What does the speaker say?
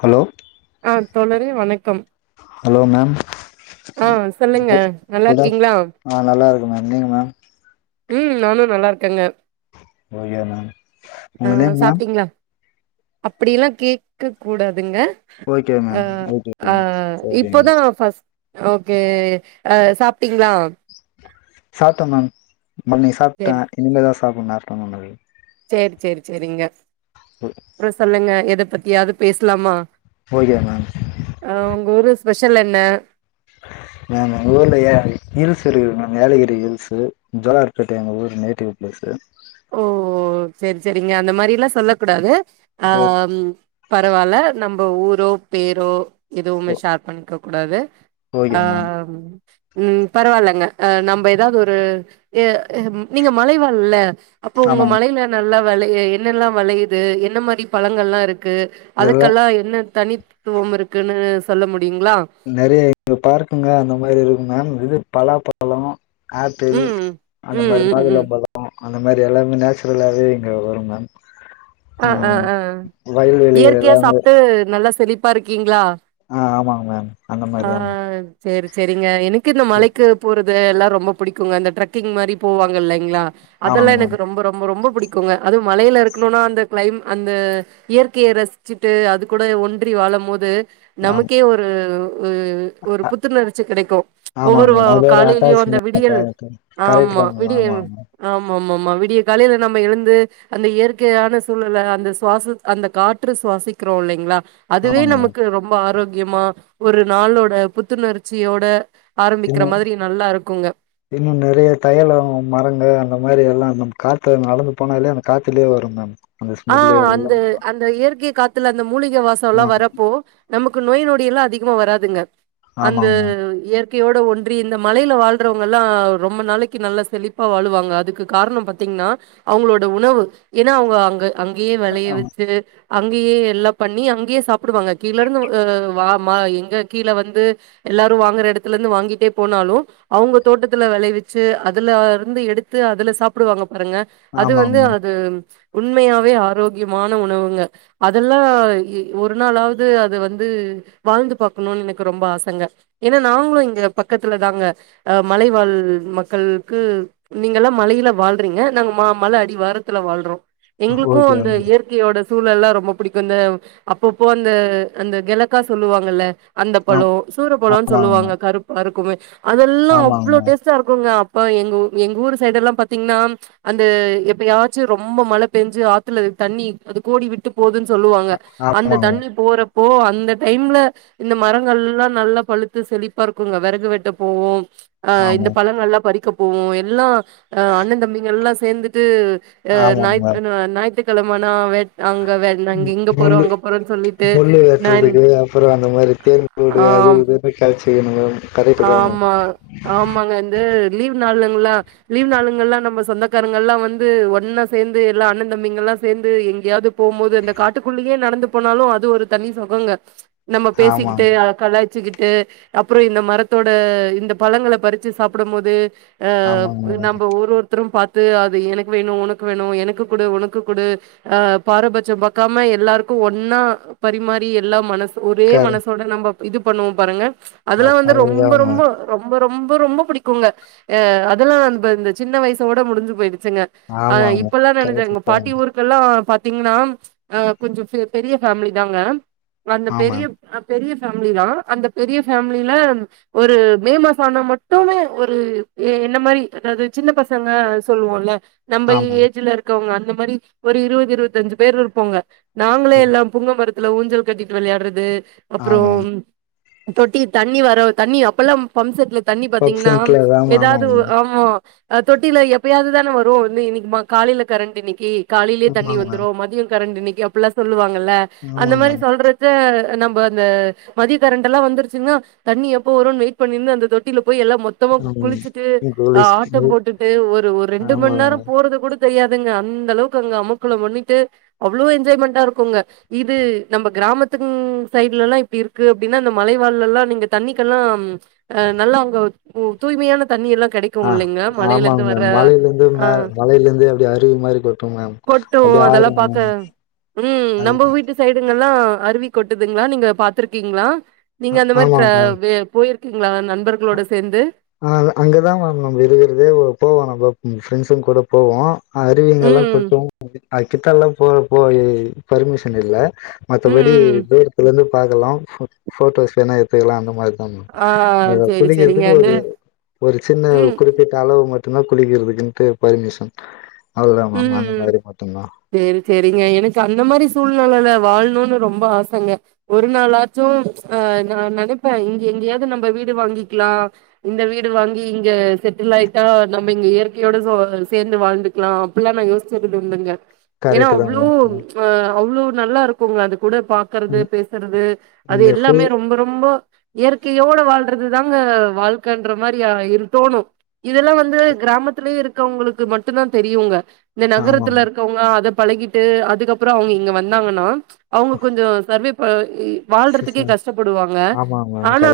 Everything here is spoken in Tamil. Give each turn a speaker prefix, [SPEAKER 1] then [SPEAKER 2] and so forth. [SPEAKER 1] ஹலோ
[SPEAKER 2] ஆ தோழாரே வணக்கம்
[SPEAKER 1] ஹலோ மேம்
[SPEAKER 2] ஆ சொல்லுங்க
[SPEAKER 1] குட்
[SPEAKER 2] நல்லா
[SPEAKER 1] குட் ஆஃப்
[SPEAKER 2] இருக்கீங்களா?
[SPEAKER 1] ஆ நல்லாருக்க மேம் நீங்க மேம்
[SPEAKER 2] உம் நானு நல்லார்க்கெங்க
[SPEAKER 1] ஓகே மேம்
[SPEAKER 2] அ
[SPEAKER 1] உங்க நேம் மேம்
[SPEAKER 2] சாப்டீங்ளா அப்டியெல்லா கேக்க கூடாதுங்க
[SPEAKER 1] ஓகே
[SPEAKER 2] ஆ
[SPEAKER 1] மேம் ஓகே
[SPEAKER 2] அ
[SPEAKER 1] ஓகே
[SPEAKER 2] இப்பொதா பஸ் ஓகே அ சாப்டீங்ளா
[SPEAKER 1] சாப்ட மேம் மானிங் சாப்ட்ட
[SPEAKER 2] சேரி
[SPEAKER 1] இனிமேதா சாப்புட்ணு ஆஃப்டர்னுன் அது
[SPEAKER 2] சேர் சேர் சேரிங்க அப்றோ சொல்லுங்க எதப் பத்தியாது பேஸ்லாமா
[SPEAKER 1] ஓகே மேம்
[SPEAKER 2] அ உங்க ஊரு ஸ்பெஷல் என்ன
[SPEAKER 1] மேம் எங்க ஊர்ல ஹீல்ஸ் இருக்குது மேம் ஏலகிரி ஹீல்ஸ்ஸு ஜோலார் பேட்ட எங்க ஊரு நெக்டீவ் பிளேஸு
[SPEAKER 2] ஓ செரி செரிங்க அந்த மாரில்லா சொல்லக்கூடாது அ
[SPEAKER 1] ஓ
[SPEAKER 2] பரவால்ல நம்ம ஊரோ பேரோ
[SPEAKER 1] ஓ
[SPEAKER 2] எதுவ்மே ஷேர் பண்ணிக்க கூடாது அ
[SPEAKER 1] ஓகே மேம்
[SPEAKER 2] ம் பரவால்லங்க அ நம்ம ஏதாது ஒரு எ நீங்க மலை வாழ்ல்ல அப்போ உங்க
[SPEAKER 1] ஆமாங்க
[SPEAKER 2] மலையில நல்லா வெளய என்னல்லா வெளயுது என்ன மாரி பழங்கள்லா இருக்கு
[SPEAKER 1] இதெல்லா
[SPEAKER 2] அதுக்கல்லா என்ன தனித்துவம் இருக்குன்னு சொல்ல முடியுங்ளா
[SPEAKER 1] நெறைய இங்க பார்க்குங்க அந்த மாரி இருக்கு மேம் இது பலாப்பழோ ஆப்பிள்
[SPEAKER 2] ம்
[SPEAKER 1] அந்த
[SPEAKER 2] ம்
[SPEAKER 1] மாரி
[SPEAKER 2] ம் ம் ம்
[SPEAKER 1] மாதுளம் பழோ அ அந்த மாரி எல்லாமே நேச்சுரலாவே இங்க வரு மேம்
[SPEAKER 2] அ
[SPEAKER 1] ஆ
[SPEAKER 2] அ அ
[SPEAKER 1] வயல்வெளிகள்
[SPEAKER 2] இயற்கையா
[SPEAKER 1] எல்லாமே
[SPEAKER 2] சாப்ட்டு நல்லா செழிப்பா இருக்கீங்ளா
[SPEAKER 1] அ ஆமாங் மேம் அந்த மாரி தா மே
[SPEAKER 2] சேரி சேரிங்க எனக்கு இந்த மலைக்கு போறது எல்லா ரொம்ப புடிக்குங்க அந்த டிரெக்கிங் மாரி போவாங்க இல்லைங்ளா
[SPEAKER 1] ஆமாங்க
[SPEAKER 2] அதெல்லா
[SPEAKER 1] மேம்
[SPEAKER 2] எனக்கு ரொம்ப ரொம்ப ரொம்ப புடிக் குங்க அது மலைல இருக்கணுனா அந்த கிளைம் அந்த இயற்கைய ரசிச்சுட்டு அது கூட ஒன்றி வாழ போது
[SPEAKER 1] ஆமா
[SPEAKER 2] நமக்கே ஒ ரு ஒரு ஒரு புத்துணர்ச்சி கெடைக்கு
[SPEAKER 1] ஆமாங்க
[SPEAKER 2] ஒவ்வொரு வா
[SPEAKER 1] மேம் அதோட
[SPEAKER 2] காலேலயு
[SPEAKER 1] அட்டாச்
[SPEAKER 2] அந்த
[SPEAKER 1] மேம்.
[SPEAKER 2] விடியல்
[SPEAKER 1] கரெக்ட்
[SPEAKER 2] ஆமா
[SPEAKER 1] தா மேம்
[SPEAKER 2] விடியல்
[SPEAKER 1] ஆமாங்க மேம்
[SPEAKER 2] ஆமா ஆமா ஆமா விடியக் காலேல நம்ம எழுந்து அந்த இயற்கையான ஸ் சூழலல அந்த சுவாச அந்த காற்று சுவாசிக்றோ இல்லைங்ளா அதுவே
[SPEAKER 1] ஆமாங்க மேம்
[SPEAKER 2] நமக்கு ரொம்ப ஆரோக்கியமா ஒரு நாளோட புத்துணர்ச்சியோட ஆரம்பிக்ற மாதிரி நல்லா இருக்குங்க
[SPEAKER 1] இன்னோ நெறைய தையலோ மரங்க அந்த மாரி எல்லா நம்ம காத்துல நடந்து போனாலே அந்த காத்துலயே வரு மேம் அந்த
[SPEAKER 2] ஆ
[SPEAKER 1] ஸ்மெல்லு
[SPEAKER 2] அந்த
[SPEAKER 1] எல்லாம்
[SPEAKER 2] அந்த இயற்கை காத்துல அந்த மூலிக வாசோல்லா
[SPEAKER 1] ஆ
[SPEAKER 2] வரப்போ நமக்கு நோய் நொடியெல்லா அதிகமா வராதுங்க அந்த
[SPEAKER 1] ஆமாங்க மேம்
[SPEAKER 2] இயற் கேயோட ஒன்றி இந்த மலேல வாழ்றவுங்கல்லா ரொம்ப நாளைக்கி நல்லா செழிப்பா வாழுவாங்க அதுக்கு கார்ணோ பாத்தீங்ன்னா அவுங்ளோட உணவு ஏனா அவுங்க அங்க அங்கயே வெளய
[SPEAKER 1] ஆமா
[SPEAKER 2] வெச்சு அங்கயே எல்லா பண்ணி அங்கயே சாப்டுவாங்க கீழருந்து வா ம எங்க கீழ வந்து எல்லாரு வாங்குற எடத்துலருந்து வாங்கிட்டே போனாலு அவுங்க தோட்டத்துல வெளைவிச்சு அதுல இருந்து எடுத்து அதுல சாப்டுவாங்க பாருங்க அது
[SPEAKER 1] ஆமாங்க
[SPEAKER 2] வந்து
[SPEAKER 1] மேம்
[SPEAKER 2] அது உண்மையாவே ஆரோக்கியமான உணவுங்க அதல்லா இ ஒரு நாளாவது அது வந்து வாழ்ந்து பாக்கணுனு எனக்கு ரொம்ப ஆசங்க ஏனா நாங்களு இங்க பக்கத்துல தாங்க அ மலைவாழ் மக்களுக்கு நீங்கல்லா மலையில வாழ்றீங்க நாங்க மா மல அடிவாரத்துல வாழ்றோ எங்களுக்கோ
[SPEAKER 1] ஓகே
[SPEAKER 2] அந்த
[SPEAKER 1] மேம்
[SPEAKER 2] இயற் கேயோட சூழல்லா ரொம்ப புடிக்கோ இந்த அப்பப்போ அந்த அந்த கெலக்கா சொல்லுவாங்கல்ல அந்த
[SPEAKER 1] ஆ
[SPEAKER 2] பழோ சூரப்பழோன்னு
[SPEAKER 1] ஆமாங்க
[SPEAKER 2] சொல்லுவாங்க
[SPEAKER 1] மேம்
[SPEAKER 2] கருப்பாருக்குமே அதெல்லா
[SPEAKER 1] ஆமாங்க
[SPEAKER 2] அவ்ளோ
[SPEAKER 1] மேம்
[SPEAKER 2] டேஸ்ட் டா இருக்குங்க அப்ப எங்க ஊ எங்க ஊர் சைடு எல்லா பாத்தீங்ன்னா அந்த எப்பயாச்சு ரொம்ப மழ பெஞ்சு ஆத்துல தண்ணி அது கோடி விட்டு போதுன்னு சொல்லுவாங்க அந்த
[SPEAKER 1] ஆமாங்க மேம்
[SPEAKER 2] தண்ணி போற போ அந்த டைம்ல இந்த மரங்கள்ல்லா நல்லா பழுத்து செழிப்பா இருக்குங்க வெறகு வெட்டப் போவோ அ
[SPEAKER 1] ஆமா
[SPEAKER 2] இந்தப் பழங்கள்ல்லா பறிக்க போவோ எல்லா அ அண்ண தம்பிங்க எல்லா சேந்துட்டு அ
[SPEAKER 1] ஆமாங்க மேம்
[SPEAKER 2] ஞாயித் ஞாயித்துக்கெழமனா வேட் அங்க வே நாங்க
[SPEAKER 1] மு
[SPEAKER 2] இங்க போறோ
[SPEAKER 1] முள்ளு
[SPEAKER 2] அங்க போறோன்னு சொல்லிட்டு
[SPEAKER 1] முள்ளு
[SPEAKER 2] நான்
[SPEAKER 1] வெட்டறதுக்கு அப்றோ அந்த மாரி தேன் கூடு அது
[SPEAKER 2] ஆம்
[SPEAKER 1] இது போயி களிச்சு கிடனு கதை தொடராவுனு
[SPEAKER 2] இது லீவ் நாளுங்கல்லா லீவ் நாளுங்கல்லா நம்ம சொந்தக்காரங்க எல்லா வந்து ஒன்னா சேந் து எல்லா அண்ண தம்பிங்கெல்லா சேந்து எங்கேயாது போம்போது அந்த காட்டுக்குள்ளேயே நடந்து போனாலு அது ஒரு தனி சொகங்க நம்ம பேசிக்கிட்டே
[SPEAKER 1] ஆமாங்க
[SPEAKER 2] அள கலாய்ச்சுக்கிட்டு அப்பறோ இந்த மரத்தோட இந்தப் பழங்களைப் பறிச்சு சாப்ட போது ஆ
[SPEAKER 1] ஆமாங்க மேம்
[SPEAKER 2] நம்ப ஒரு ஒருத்தரு பாத்து அது எனக்கு வேணு உனக்கு வேணு எனக்கு குடு உனக்கு குடு ஆ பாரபட்சம் பாக்காம எல்லாருக்கு ஒன்னா பரிமாறி எல்லாம் மன ஸ் ஒரே
[SPEAKER 1] கர
[SPEAKER 2] மனசோட நம்பப் இது பண்ணுவோம் பாருங்க அதெல்லாம் வந்து
[SPEAKER 1] அதுதா
[SPEAKER 2] ரொம்ப ரொம்ப
[SPEAKER 1] மேம்
[SPEAKER 2] ரொம்ப ரொம்ப ரொம்ப பிடிக்குங்க ஆ அதெல்லாம் அந்த அந்த சின்ன வயசோட முடிஞ்சு போயிடுச்சுங்க
[SPEAKER 1] ஆமா ஆமா
[SPEAKER 2] நினைங்க பாட்டி ஊருக்குெ [unintelligible] பாட்டி ஊருக்கெல்லா பாத்தீங்கன்னா ம் ஆ கொஞ்சம் ஃபெ பெரிய ஃபேமிலி தாங்க அந்தப்
[SPEAKER 1] ஆ
[SPEAKER 2] பெரிய
[SPEAKER 1] மேம்
[SPEAKER 2] ஆ பெரிய ஃபேமிலி தான் அந்தப் பெரிய ஃபேமிலில ஒரு மே மாசம் ஆனா மட்டுமே ஒரு ஏ என்ன மாரி அதாவது சின்ன பசங்க சொல்லுவோல்ல நம்ப
[SPEAKER 1] ஆ மேம்
[SPEAKER 2] ஏஜ்ல இருக்கவங்க அந்த மாரி ஒரு இருவது இருவத்தஞ்சு பேரு இருப்போங்க நாங்களே எல்லாம் புங்க மரத்துல ஊஞ்சல் கட்டீட்டு விளையாடுறது
[SPEAKER 1] ஆ
[SPEAKER 2] அப்புறோம்
[SPEAKER 1] மேம்
[SPEAKER 2] ம் தொட்டி தண்ணி வரவ் தண்ணி அப்பல்லாம் பம்ப்செட்ல தண்ணிப்
[SPEAKER 1] பப்
[SPEAKER 2] பாத்தீங்கன்னா
[SPEAKER 1] சென்ட்ல தா மேம்
[SPEAKER 2] ஏதாவது
[SPEAKER 1] ஆமாங்க
[SPEAKER 2] ஓ ஆமா ஆ தொட்டில எப்பையாவது தானே வரும் நீ இன்னிக்கி மா காலையில கரண்ட் இன்னிக்கி காலையிலே
[SPEAKER 1] மேம்
[SPEAKER 2] தண்ணி
[SPEAKER 1] ஆமாங்க
[SPEAKER 2] வந்துரும் மதியம் கரண்ட்டு நிக்கும் அப்புல்லா சொல்லுவாங்கள்ல
[SPEAKER 1] மேம்
[SPEAKER 2] அந்த
[SPEAKER 1] ஆமாங்க
[SPEAKER 2] மாரி
[SPEAKER 1] மேம்
[SPEAKER 2] சொல்றத் த்த நம்ப அந்த மதிய கரண்ட்டெல்லா வந்துருச்சுன்னா தண்ணி எப்போ வருனு வெயிட் பண்ணிருந்து அந்த தொட்டில போய் எல்லா மொத் த்தமா குளிச்சுட்டு
[SPEAKER 1] ஆமாங்க
[SPEAKER 2] ஆ
[SPEAKER 1] கோலிஸ்
[SPEAKER 2] ஆட்டம் போட்டுட்டு ஒரு ஒரு ரெண்டு மண்
[SPEAKER 1] ஆமாங்க
[SPEAKER 2] நேரம்
[SPEAKER 1] மேம்
[SPEAKER 2] போறதுக் கூடத் தெய்யாதுங்க அந்த அளவுக்கு அங்க அமக்களம் பண்ணிட்டு அவ்வுளோ என்ஜாய்மெண்ட்டா இருக்குங்க இது நம்ப கிராமத்துக்குங் சைட்லெல்லா இப்டி இருக்கு அப்டின்னா அந்த மலைவாழ்லெல்லா நீங்க தண்ணிக்கெல்லாம் ஆ நல்லா அங்க ம் தூய்மையான தண்ணி எல்லா கெடைக்
[SPEAKER 1] ஆ ஆமாங் மேம் மலையிலந்து
[SPEAKER 2] ஆ
[SPEAKER 1] மே மலையிலிந்து அப்டி அருவி மாரிக் கொட்
[SPEAKER 2] கொட்டும் அதெல்லாம் பாக்க ம்
[SPEAKER 1] அது
[SPEAKER 2] நம்போ வீட்டு ஸ் சைடுங்கள்லா அருவி கொட்டுதுங்ளா நீங்க பாத்துருக்கீங்ளா நீங்க
[SPEAKER 1] ஆ-
[SPEAKER 2] அந்த மாரி ட்ர
[SPEAKER 1] ஆமாங்க மேம்
[SPEAKER 2] வே போயிருக்கீங்ளா நண்பர்களோட சேந்து
[SPEAKER 1] ஆ ள அங்கதான் மேம் நம்ப இருக்கிறுதே [unintelligible] போவோம் நம்போ ம் ஃப்ரெண்ட்ஸுங் கூட போவோ அருவீங்கல்லா
[SPEAKER 2] ம்
[SPEAKER 1] கொட்டும் [unintelligible] அது கிட்டல்லாம் போ போய் பர்மிஷன் இல்ல
[SPEAKER 2] ம்
[SPEAKER 1] மத்தப்படி
[SPEAKER 2] ம்
[SPEAKER 1] தூர்துலந்து பாக்கலாம் ஃபோட் ஃபோட்டோஸ் எதுன்னா எத் த்துக்குல்லா அந்த மாரி தான்மா
[SPEAKER 2] ஆ
[SPEAKER 1] [unintelligible]
[SPEAKER 2] சேரி சேரிங்க
[SPEAKER 1] குளிக்கிறதுக்கு
[SPEAKER 2] அந்த
[SPEAKER 1] ஒரு ஒரு சின்ன
[SPEAKER 2] ம்
[SPEAKER 1] குறிப்பிட்ட அளவு மட்டும்தான் குளிக்கிறதுக்குன்ட்டு பர்மிஷன் அவுள் தான் மேம் அந்த
[SPEAKER 2] ம்
[SPEAKER 1] மாதிரி மட்டும்தான்
[SPEAKER 2] சேரி சேரிங்க எனக்கு அந்த மாரி சூழ்நிலையில வாழ்னுன்னு ரொம்ப ஆசங்க ஒரு நாளாச்சும் ஆ நான் நெனைப்பே இங்க எங்கயாவது நம்ப வீடு வாங்கிக்கிலா இந்த வீடு வாங்கி இங்க செட்டில் ஆயிட்டா நம்ப இங்க இயற்கையோட சோ சேந்து வாழ்ந்துக்குலாம் ப்புட்ல்லா நாங்க யோசிச்சதுதுண்டுங்க ஏன்னா
[SPEAKER 1] கரெக்ட் தா
[SPEAKER 2] அவ்ளோ
[SPEAKER 1] மேம்
[SPEAKER 2] ஆ அவ்ளோ நல்லா இருக்கும்ங்க அது கூட பாக் க்கறது
[SPEAKER 1] ம்.
[SPEAKER 2] பேசுறது அது
[SPEAKER 1] இந்த ஃபுல்
[SPEAKER 2] எல்லாமே ரொம்ப ரொம்போ இயற்கையோட வாழ்றது தாங்க வாழ்க்கன்ற மாரி யாயிரு தோணும் இதெல்லாம் வந்து கிராமத்துலயே இருக்கவங்களுக்கு மட்டும் தான் தெரியுங்க இந்த
[SPEAKER 1] ஆமா
[SPEAKER 2] நகரத்துல
[SPEAKER 1] மேம்
[SPEAKER 2] இருக்கவங்க அதப் பழகிட்டு அதுக்கப்புறோ அவங்க இங்க வந்தாங்கன்னா அவங்க கொஞ்சோ சர்வேப் ப இ வாழ்றதுக்கே கஷ்டப்படுவாங்க
[SPEAKER 1] ஆமா மேம்
[SPEAKER 2] ஆனா
[SPEAKER 1] கரெக்ட்